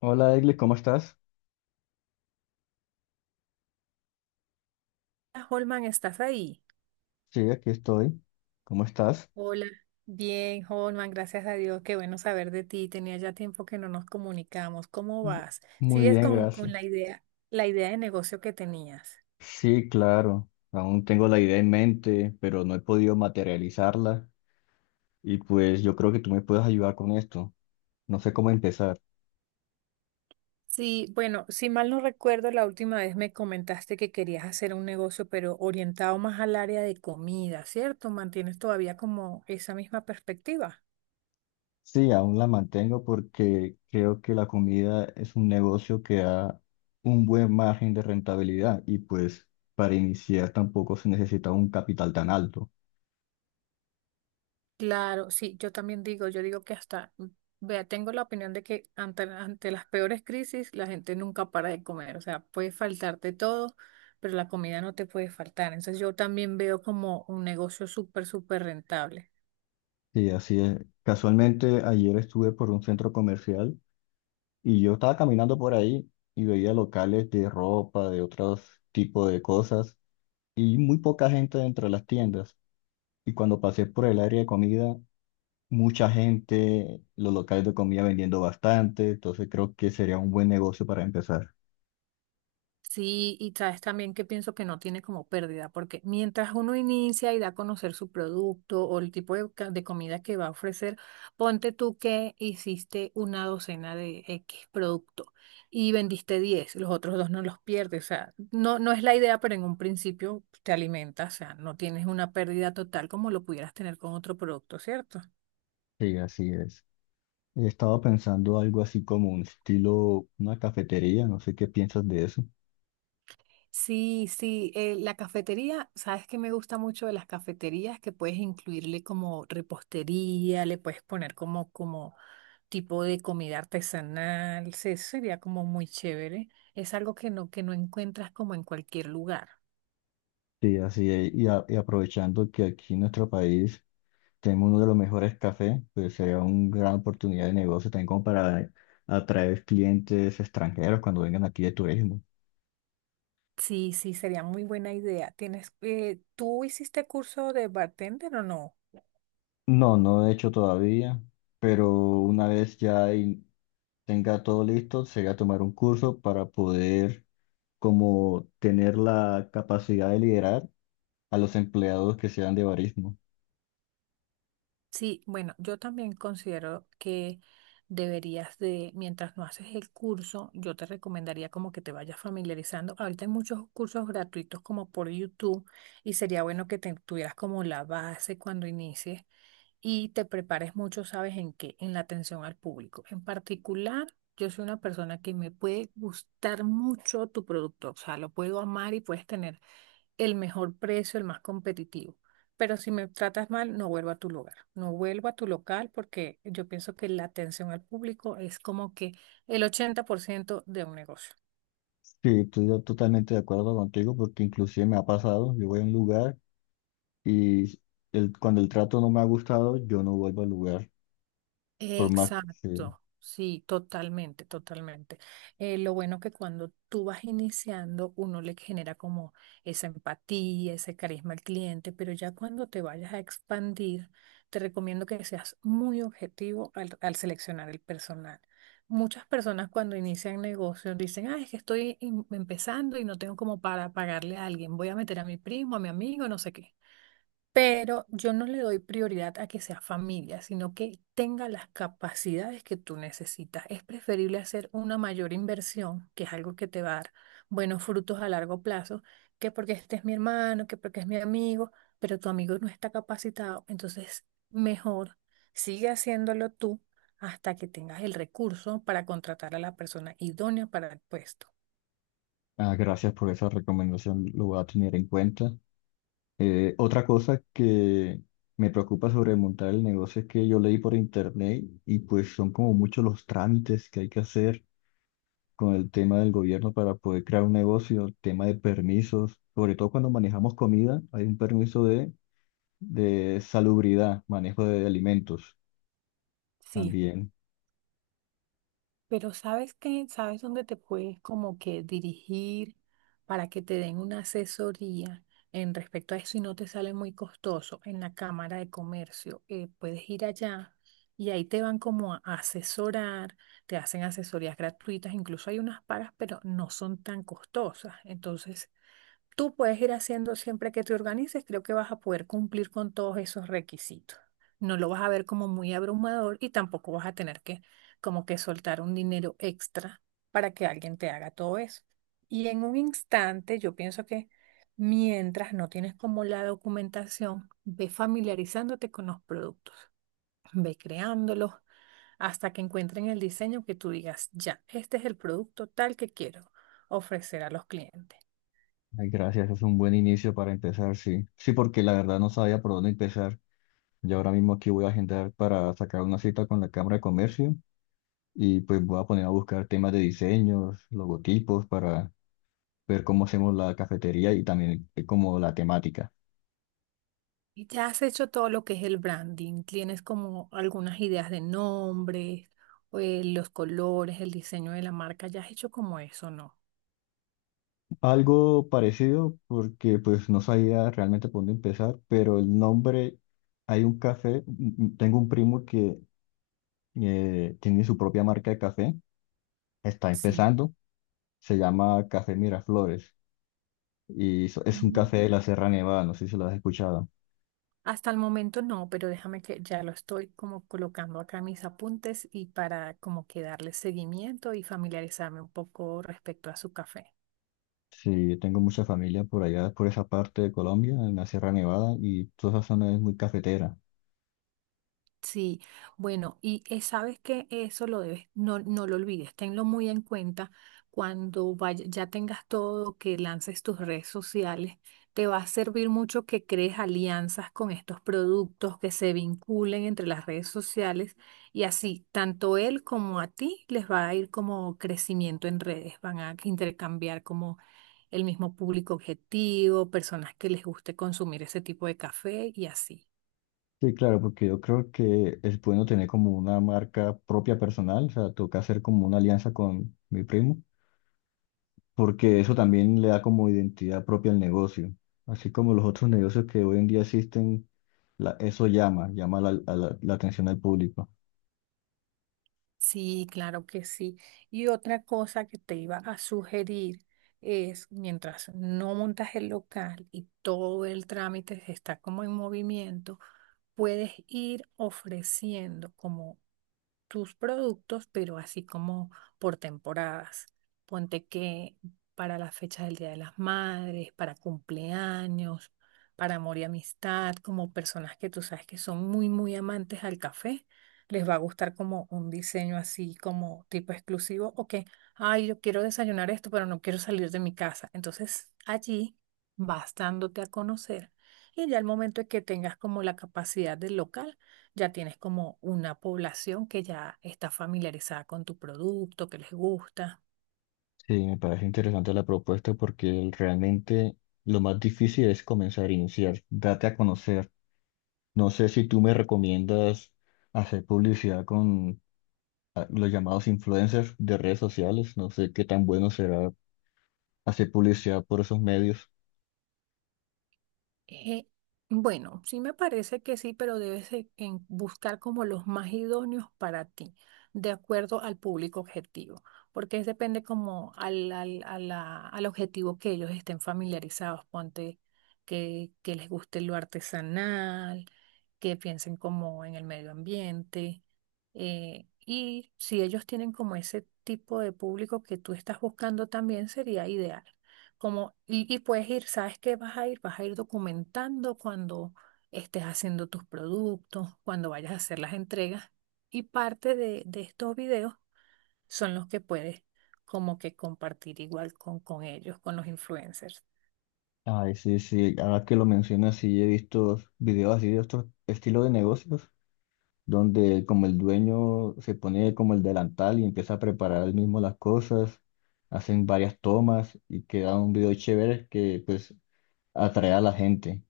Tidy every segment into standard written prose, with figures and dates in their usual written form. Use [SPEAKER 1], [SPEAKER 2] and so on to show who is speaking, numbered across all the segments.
[SPEAKER 1] Hola, Egli, ¿cómo estás?
[SPEAKER 2] Hola, Holman, ¿estás ahí?
[SPEAKER 1] Sí, aquí estoy. ¿Cómo estás?
[SPEAKER 2] Hola. Bien, Holman, gracias a Dios, qué bueno saber de ti. Tenía ya tiempo que no nos comunicamos. ¿Cómo vas?
[SPEAKER 1] Muy
[SPEAKER 2] ¿Sigues
[SPEAKER 1] bien,
[SPEAKER 2] con,
[SPEAKER 1] gracias.
[SPEAKER 2] con la idea de negocio que tenías?
[SPEAKER 1] Sí, claro. Aún tengo la idea en mente, pero no he podido materializarla. Y pues yo creo que tú me puedes ayudar con esto. No sé cómo empezar.
[SPEAKER 2] Sí, bueno, si mal no recuerdo, la última vez me comentaste que querías hacer un negocio, pero orientado más al área de comida, ¿cierto? ¿Mantienes todavía como esa misma perspectiva?
[SPEAKER 1] Sí, aún la mantengo porque creo que la comida es un negocio que da un buen margen de rentabilidad y pues para iniciar tampoco se necesita un capital tan alto.
[SPEAKER 2] Claro, sí, yo también digo, yo digo que hasta, vea, tengo la opinión de que ante las peores crisis la gente nunca para de comer, o sea, puede faltarte todo, pero la comida no te puede faltar. Entonces yo también veo como un negocio súper, súper rentable.
[SPEAKER 1] Sí, así es. Casualmente ayer estuve por un centro comercial y yo estaba caminando por ahí y veía locales de ropa, de otros tipos de cosas, y muy poca gente dentro de las tiendas. Y cuando pasé por el área de comida, mucha gente, los locales de comida vendiendo bastante, entonces creo que sería un buen negocio para empezar.
[SPEAKER 2] Sí, y sabes también que pienso que no tiene como pérdida, porque mientras uno inicia y da a conocer su producto o el tipo de, de comida que va a ofrecer, ponte tú que hiciste una docena de X producto y vendiste 10, los otros dos no los pierdes, o sea, no, no es la idea, pero en un principio te alimentas, o sea, no tienes una pérdida total como lo pudieras tener con otro producto, ¿cierto?
[SPEAKER 1] Sí, así es. Estaba pensando algo así como un estilo, una cafetería, no sé qué piensas de eso.
[SPEAKER 2] Sí, sí, la cafetería, sabes que me gusta mucho de las cafeterías que puedes incluirle como repostería, le puedes poner como, como tipo de comida artesanal, sería como muy chévere. Es algo que no encuentras como en cualquier lugar.
[SPEAKER 1] Sí, así es. Y, y aprovechando que aquí en nuestro país tenemos uno de los mejores cafés, pues sería una gran oportunidad de negocio también como para atraer clientes extranjeros cuando vengan aquí de turismo.
[SPEAKER 2] Sí, sí, sería muy buena idea. ¿Tienes, tú hiciste curso de bartender o no?
[SPEAKER 1] No, no he hecho todavía, pero una vez ya tenga todo listo, sería tomar un curso para poder como tener la capacidad de liderar a los empleados que sean de barismo.
[SPEAKER 2] Sí, bueno, yo también considero que deberías de, mientras no haces el curso, yo te recomendaría como que te vayas familiarizando. Ahorita hay muchos cursos gratuitos como por YouTube y sería bueno que te tuvieras como la base cuando inicies y te prepares mucho, ¿sabes en qué? En la atención al público. En particular, yo soy una persona que me puede gustar mucho tu producto, o sea, lo puedo amar y puedes tener el mejor precio, el más competitivo. Pero si me tratas mal, no vuelvo a tu lugar, no vuelvo a tu local porque yo pienso que la atención al público es como que el 80% de un negocio.
[SPEAKER 1] Sí, estoy yo totalmente de acuerdo contigo porque inclusive me ha pasado, yo voy a un lugar y cuando el trato no me ha gustado, yo no vuelvo al lugar. Por Mac, sí.
[SPEAKER 2] Exacto, sí, totalmente, totalmente. Lo bueno que cuando tú vas iniciando, uno le genera como esa empatía, ese carisma al cliente, pero ya cuando te vayas a expandir, te recomiendo que seas muy objetivo al seleccionar el personal. Muchas personas cuando inician negocios dicen, ah, es que estoy empezando y no tengo como para pagarle a alguien, voy a meter a mi primo, a mi amigo, no sé qué. Pero yo no le doy prioridad a que sea familia, sino que tenga las capacidades que tú necesitas. Es preferible hacer una mayor inversión, que es algo que te va a dar buenos frutos a largo plazo, que porque este es mi hermano, que porque es mi amigo, pero tu amigo no está capacitado. Entonces, mejor sigue haciéndolo tú hasta que tengas el recurso para contratar a la persona idónea para el puesto.
[SPEAKER 1] Ah, gracias por esa recomendación, lo voy a tener en cuenta. Otra cosa que me preocupa sobre montar el negocio es que yo leí por internet y pues son como muchos los trámites que hay que hacer con el tema del gobierno para poder crear un negocio, el tema de permisos, sobre todo cuando manejamos comida, hay un permiso de salubridad, manejo de alimentos
[SPEAKER 2] Sí,
[SPEAKER 1] también.
[SPEAKER 2] pero sabes que, sabes dónde te puedes como que dirigir para que te den una asesoría en respecto a eso y no te sale muy costoso en la Cámara de Comercio. Puedes ir allá y ahí te van como a asesorar, te hacen asesorías gratuitas, incluso hay unas pagas, pero no son tan costosas. Entonces, tú puedes ir haciendo siempre que te organices, creo que vas a poder cumplir con todos esos requisitos. No lo vas a ver como muy abrumador y tampoco vas a tener que como que soltar un dinero extra para que alguien te haga todo eso. Y en un instante, yo pienso que mientras no tienes como la documentación, ve familiarizándote con los productos, ve creándolos hasta que encuentren el diseño que tú digas, ya, este es el producto tal que quiero ofrecer a los clientes.
[SPEAKER 1] Ay, gracias, es un buen inicio para empezar, sí. Sí, porque la verdad no sabía por dónde empezar. Yo ahora mismo aquí voy a agendar para sacar una cita con la Cámara de Comercio y pues voy a poner a buscar temas de diseños, logotipos para ver cómo hacemos la cafetería y también como la temática.
[SPEAKER 2] Y ya has hecho todo lo que es el branding, tienes como algunas ideas de nombres, los colores, el diseño de la marca, ya has hecho como eso, ¿no?
[SPEAKER 1] Algo parecido porque pues no sabía realmente por dónde empezar, pero el nombre, hay un café, tengo un primo que tiene su propia marca de café, está
[SPEAKER 2] Sí.
[SPEAKER 1] empezando, se llama Café Miraflores y es un
[SPEAKER 2] Mm.
[SPEAKER 1] café de la Sierra Nevada, no sé si lo has escuchado.
[SPEAKER 2] Hasta el momento no, pero déjame que ya lo estoy como colocando acá en mis apuntes y para como que darle seguimiento y familiarizarme un poco respecto a su café.
[SPEAKER 1] Sí, tengo mucha familia por allá, por esa parte de Colombia, en la Sierra Nevada, y toda esa zona es muy cafetera.
[SPEAKER 2] Sí, bueno, y sabes que eso lo debes, no, no lo olvides, tenlo muy en cuenta cuando ya tengas todo, que lances tus redes sociales, te va a servir mucho que crees alianzas con estos productos, que se vinculen entre las redes sociales y así, tanto él como a ti les va a ir como crecimiento en redes, van a intercambiar como el mismo público objetivo, personas que les guste consumir ese tipo de café y así.
[SPEAKER 1] Sí, claro, porque yo creo que es bueno tener como una marca propia personal, o sea, toca hacer como una alianza con mi primo, porque eso también le da como identidad propia al negocio. Así como los otros negocios que hoy en día existen, eso llama, llama la, a la la atención al público.
[SPEAKER 2] Sí, claro que sí. Y otra cosa que te iba a sugerir es, mientras no montas el local y todo el trámite está como en movimiento, puedes ir ofreciendo como tus productos, pero así como por temporadas. Ponte que para las fechas del Día de las Madres, para cumpleaños, para amor y amistad, como personas que tú sabes que son muy, muy amantes al café, les va a gustar como un diseño así como tipo exclusivo o que, ay, yo quiero desayunar esto, pero no quiero salir de mi casa. Entonces allí vas dándote a conocer y ya al momento de que tengas como la capacidad del local, ya tienes como una población que ya está familiarizada con tu producto, que les gusta.
[SPEAKER 1] Sí, me parece interesante la propuesta porque realmente lo más difícil es comenzar a iniciar, date a conocer. No sé si tú me recomiendas hacer publicidad con los llamados influencers de redes sociales. No sé qué tan bueno será hacer publicidad por esos medios.
[SPEAKER 2] Eh, bueno, sí me parece que sí, pero debes de- en buscar como los más idóneos para ti, de acuerdo al público objetivo, porque es depende como a al objetivo que ellos estén familiarizados, ponte que les guste lo artesanal, que piensen como en el medio ambiente, y si ellos tienen como ese tipo de público que tú estás buscando también sería ideal como, y puedes ir, ¿sabes qué vas a ir? Vas a ir documentando cuando estés haciendo tus productos, cuando vayas a hacer las entregas. Y parte de estos videos son los que puedes como que compartir igual con ellos, con los influencers.
[SPEAKER 1] Ay, sí, sí. Ahora que lo mencionas, sí he visto videos así de otro estilo de negocios, donde como el dueño se pone como el delantal y empieza a preparar él mismo las cosas, hacen varias tomas y queda un video chévere que pues atrae a la gente.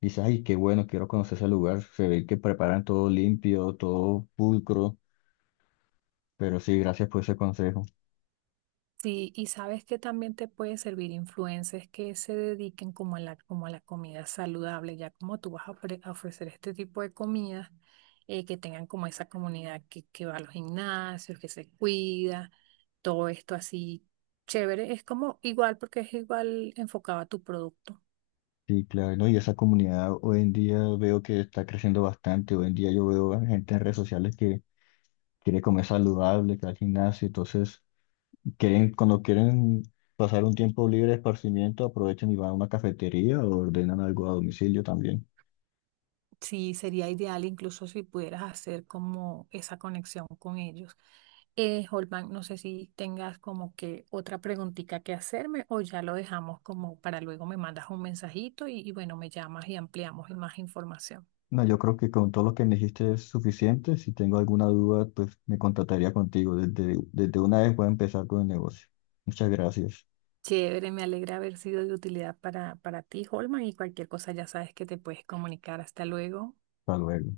[SPEAKER 1] Dices, ay, qué bueno, quiero conocer ese lugar. Se ve que preparan todo limpio, todo pulcro. Pero sí, gracias por ese consejo.
[SPEAKER 2] Sí, y sabes que también te puede servir influencers que se dediquen como a la comida saludable, ya como tú vas a, a ofrecer este tipo de comidas, que tengan como esa comunidad que va a los gimnasios, que se cuida, todo esto así chévere, es como igual porque es igual enfocado a tu producto.
[SPEAKER 1] Sí, claro, ¿no? Y esa comunidad hoy en día veo que está creciendo bastante. Hoy en día yo veo a gente en redes sociales que quiere comer saludable, que va al gimnasio. Entonces, quieren, cuando quieren pasar un tiempo libre de esparcimiento, aprovechan y van a una cafetería o ordenan algo a domicilio también.
[SPEAKER 2] Sí, sería ideal incluso si pudieras hacer como esa conexión con ellos. Holman, no sé si tengas como que otra preguntita que hacerme o ya lo dejamos como para luego me mandas un mensajito y bueno, me llamas y ampliamos en más información.
[SPEAKER 1] No, yo creo que con todo lo que me dijiste es suficiente. Si tengo alguna duda, pues me contactaría contigo. Desde una vez voy a empezar con el negocio. Muchas gracias.
[SPEAKER 2] Chévere, me alegra haber sido de utilidad para ti, Holman, y cualquier cosa ya sabes que te puedes comunicar. Hasta luego.
[SPEAKER 1] Hasta luego.